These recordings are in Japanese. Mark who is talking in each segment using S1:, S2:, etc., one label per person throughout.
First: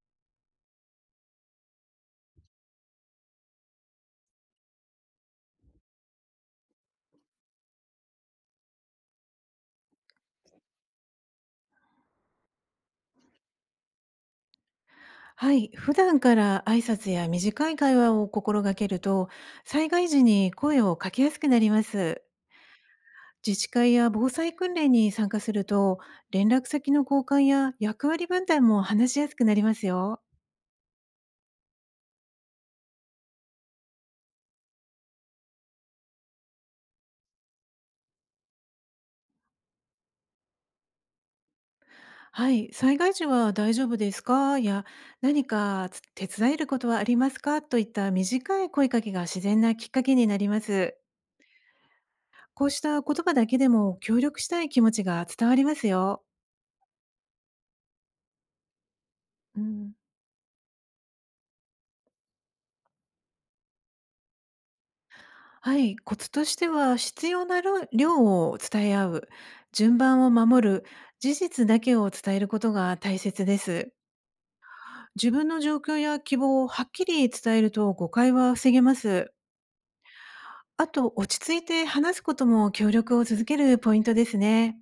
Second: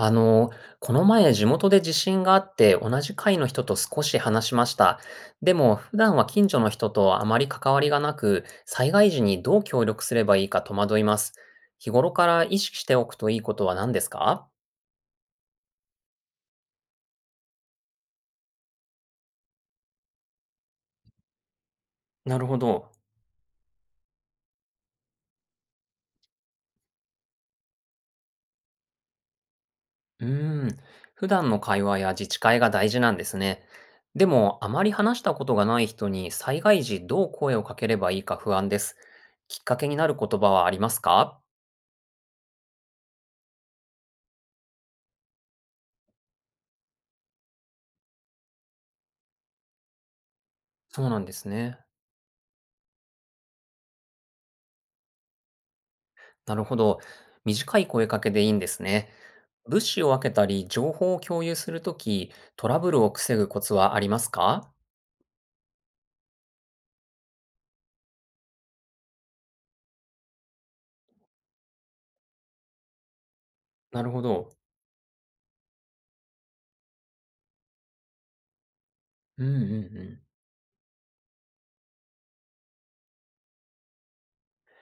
S1: あの、この前地元で地震があって同じ階の人と少し話しました。でも普段は近所の人とあまり関わりがなく、災害時にどう協力すればいいか戸惑います。日頃から意識しておくといいことは何ですか？
S2: はい、普段から挨拶や短い会話を心がけると、災害時に声をかけやすくなります。
S1: なるほど。
S2: 自治会や防災訓練に参加すると、連絡先の交換や役割分担も話しやすくなりますよ。
S1: うーん。普段の会話や自治会が大事なんですね。でもあまり話したことがない人に災害時どう声をかければいいか不安です。きっかけになる言葉はありますか？
S2: はい、災害時は大丈夫ですかや何か手伝えることはありますかといった短い声かけが自然なきっかけになります。
S1: そうなんですね。
S2: こうした言葉だけでも協力したい気持ちが伝わりますよ。
S1: なるほど。短い声かけでいいんですね。
S2: う
S1: 物
S2: ん、
S1: 資を分けたり、情報を共有するとき、トラブルを防ぐコツはありますか？
S2: はい、コツとしては、必要な量を伝え合う、順番を守る、事実だけを伝えることが大切です。
S1: なるほど。
S2: 自分の状況や希望をはっきり伝えると、誤解は防げます。
S1: うんうんうん。
S2: あと、落ち着いて話すことも協力を続けるポイントですね。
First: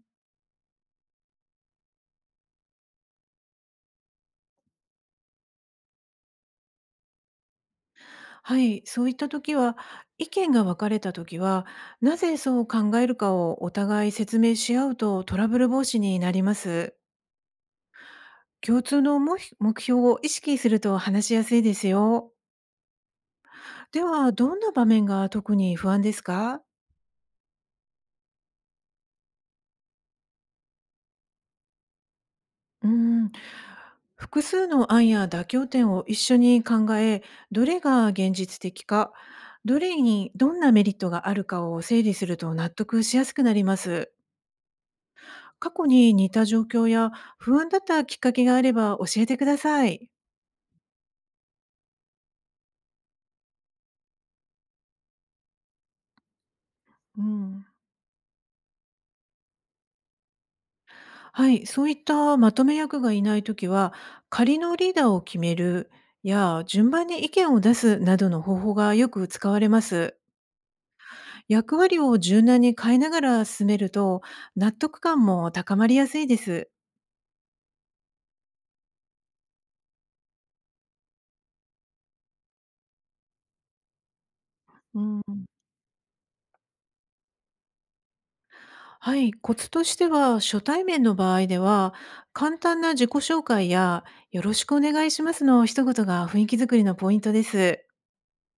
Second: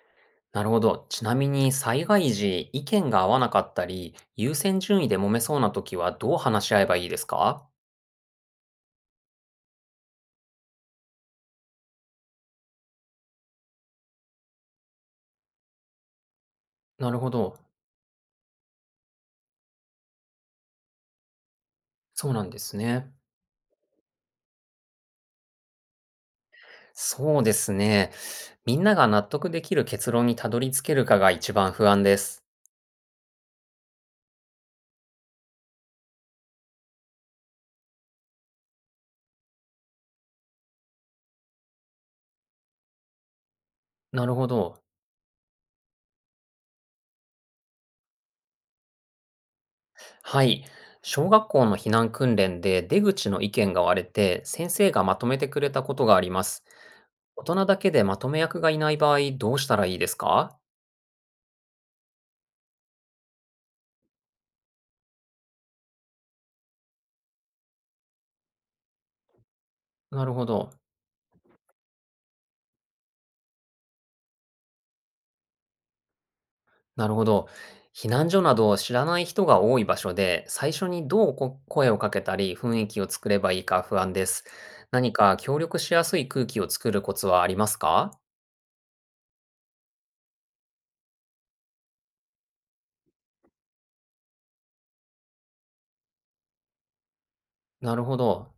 S1: なるほど。ちなみに、災害時、意見が合わなかったり、優先順位で揉めそうなときは、どう話し合えばいいですか？
S2: はい、そういった時は、意見が分かれた時は、なぜそう考えるかをお互い説明し合うと、トラブル防止になります。
S1: なるほど。
S2: 共通の目標を意識すると話しやすいです
S1: そ
S2: よ。
S1: うなんですね。
S2: では、どんな場面が特に不安ですか？
S1: そうですね。みんなが納得できる結論にたどり着けるかが一番不安です。
S2: うーん、複数の案や妥協点を一緒に考え、どれが現実的か、どれにどんなメリットがあるかを整理すると、納得しやすくなります。
S1: なるほど。
S2: 過去に似た状況や不安だったきっかけがあれば教えてください。
S1: はい。小学校の避難訓練で出口の意見が割れて、先生がまとめてくれたことがあります。
S2: う
S1: 大人
S2: ん、
S1: だけでまとめ役がいない場合、どうしたらいいですか？
S2: はい、そういったまとめ役がいないときは、仮のリーダーを決めるや順番に意見を出すなどの方法がよく使われます。
S1: なるほど。
S2: 役割を柔軟に変えながら進めると、納得感も高まりやすいです。
S1: なるほど。避難所など知らない人が多い場所で、最初にどうこ声をかけたり、雰囲気を作ればいいか不安です。
S2: う
S1: 何
S2: ん、
S1: か協力しやすい空気を作るコツはありますか？
S2: はい、コツとしては、初対面の場合では、簡単な自己紹介や「よろしくお願いします」の一言が雰囲気づくりのポイントです。
S1: なるほど。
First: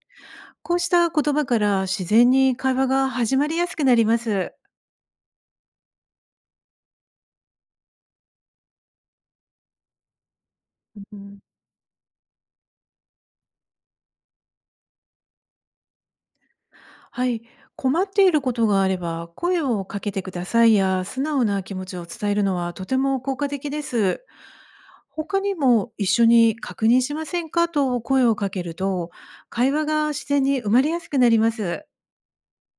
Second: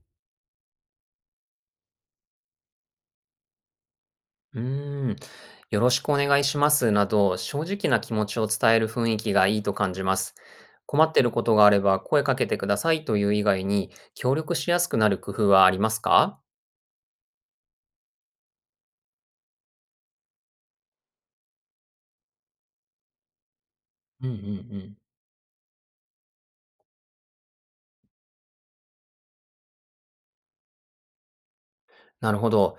S2: こうした言葉から自然に会話が始まりやすくなります。
S1: うーん、よろしくお願いしますなど、正直な気持ちを伝える雰囲気がいいと感じます。困っ
S2: う
S1: ている
S2: ん、
S1: ことがあれば声かけてくださいという以外に、協力しやすくなる工夫はありますか？
S2: はい、困っていることがあれば声をかけてくださいや素直な気持ちを伝えるのはとても効果的です。
S1: うんうんうん。
S2: 他にも一緒に確認しませんかと声をかけると、会話が自然に生まれやすくなります。
S1: なるほど。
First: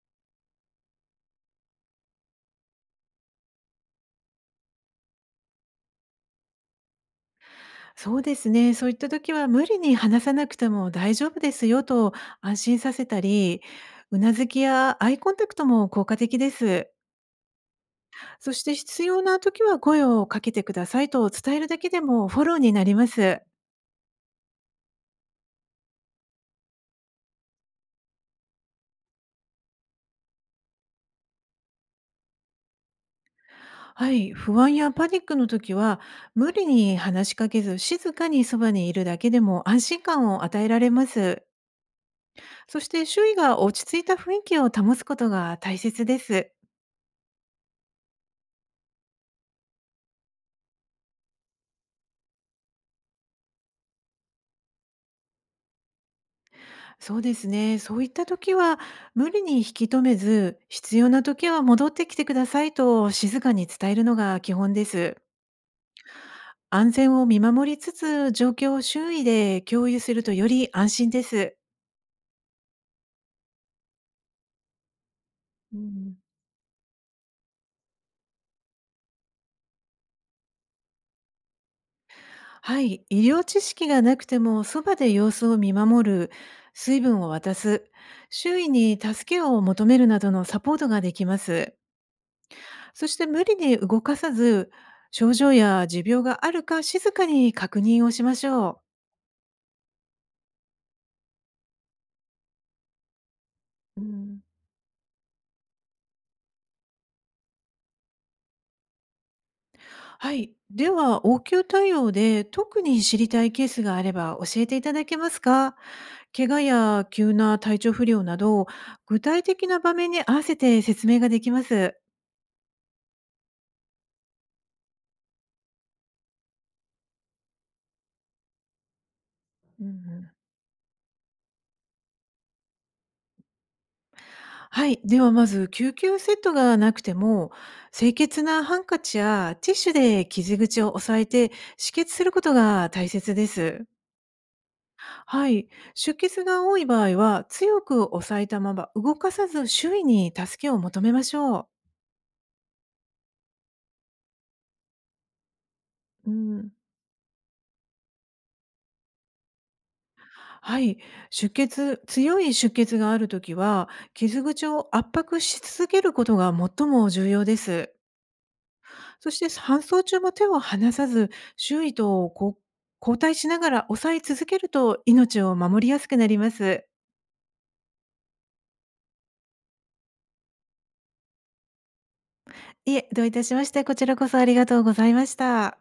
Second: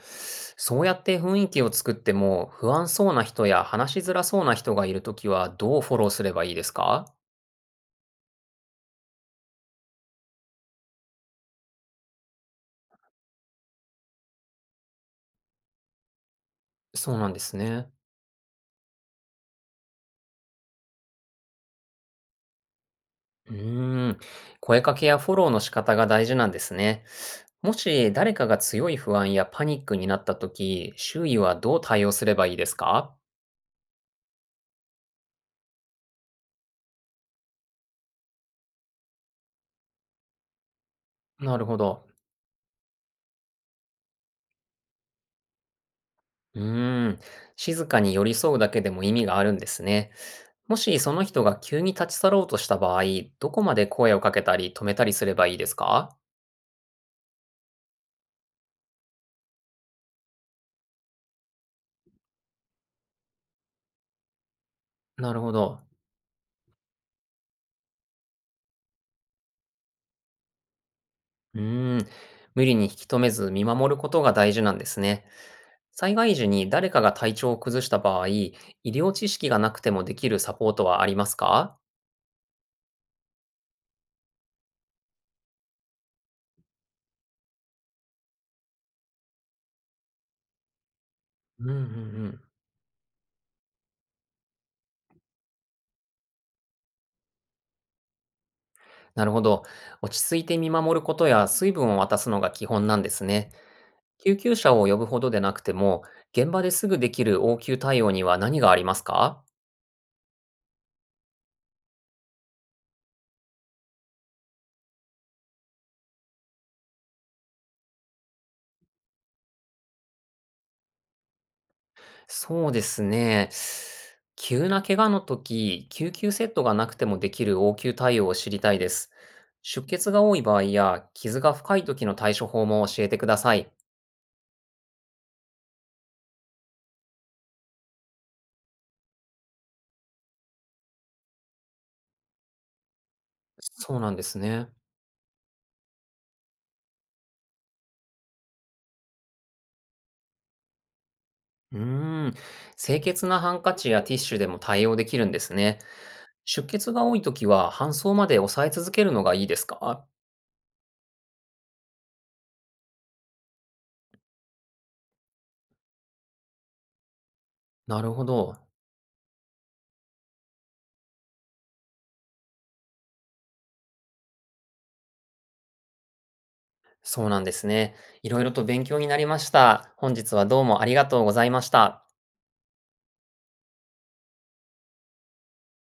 S1: そうやって雰囲気を作っても、不安そうな人や話しづらそうな人がいるときは、どうフォローすればいいですか？
S2: そうですね。そういった時は、無理に話さなくても大丈夫ですよと安心させたり、うなずきやアイコンタクトも効果的です。
S1: そうなんですね。
S2: そして必要な時は声をかけてくださいと伝えるだけでもフォローになります。
S1: うーん、声かけやフォローの仕方が大事なんですね。もし誰かが強い不安やパニックになった時、周囲はどう対応すればいいですか？
S2: はい、不安やパニックの時は、無理に話しかけず静かにそばにいるだけでも安心感を与えられます。
S1: なるほど。
S2: そして周囲が落ち着いた雰囲気を保つことが大切です。
S1: うーん、静かに寄り添うだけでも意味があるんですね。もしその人が急に立ち去ろうとした場合、どこまで声をかけたり止めたりすればいいですか？
S2: そうですね。そういった時は、無理に引き止めず、必要な時は戻ってきてくださいと静かに伝えるのが基本です。
S1: なるほど。
S2: 安全を見守りつつ、状況を周囲で共有するとより安心です。
S1: うーん、無理に引き止めず見守ることが大事なんですね。
S2: う
S1: 災
S2: ん、
S1: 害時に誰かが体調を崩した場合、医療知識がなくてもできるサポートはありますか？
S2: はい、医療知識がなくてもそばで様子を見守る、水分を渡す、周囲に助けを求めるなどのサポートができま
S1: うんうん
S2: す。
S1: うん。
S2: そして無理に動かさず、症状や持病があるか静かに確認をしましょう。
S1: なるほど。落ち着いて見守ることや水分を渡すのが基本なんですね。
S2: う
S1: 救
S2: ん、
S1: 急車を呼ぶほどでなくても、現場ですぐできる応急対応には何がありますか？
S2: はい。では、応急対応で特に知りたいケースがあれば教えていただけますか？怪我や急な体調不良など、具体的な場面に合わせて説明ができます。
S1: そうですね。急な怪我の時、救急セットがなくてもできる応急対応を知りたいです。
S2: う
S1: 出
S2: んう
S1: 血が
S2: ん、
S1: 多い場合や傷が深い時の対処法も教えてください。
S2: はい。では、まず、救急セットがなくても、清潔なハンカチやティッシュで傷口を押さえて止血することが大切です。
S1: そうなんですね。
S2: はい、出血が多い場合は強く押さえたまま動かさず周囲に助けを求めましょう。
S1: うーん。清潔なハンカチやティッシュでも対応できるんですね。
S2: う
S1: 出
S2: ん、
S1: 血が多いときは搬送まで抑え続けるのがいいですか？
S2: はい、強い出血があるときは、傷口を圧迫し続けることが最も重要です。
S1: なるほど。
S2: そして搬送中も手を離さず、周囲と交代しながら押さえ続けると、命を守りやすくなります。
S1: そうなんですね。いろいろと勉強になりました。本日はどうもありがとうございました。
S2: いえ、どういたしまして、こちらこそありがとうございました。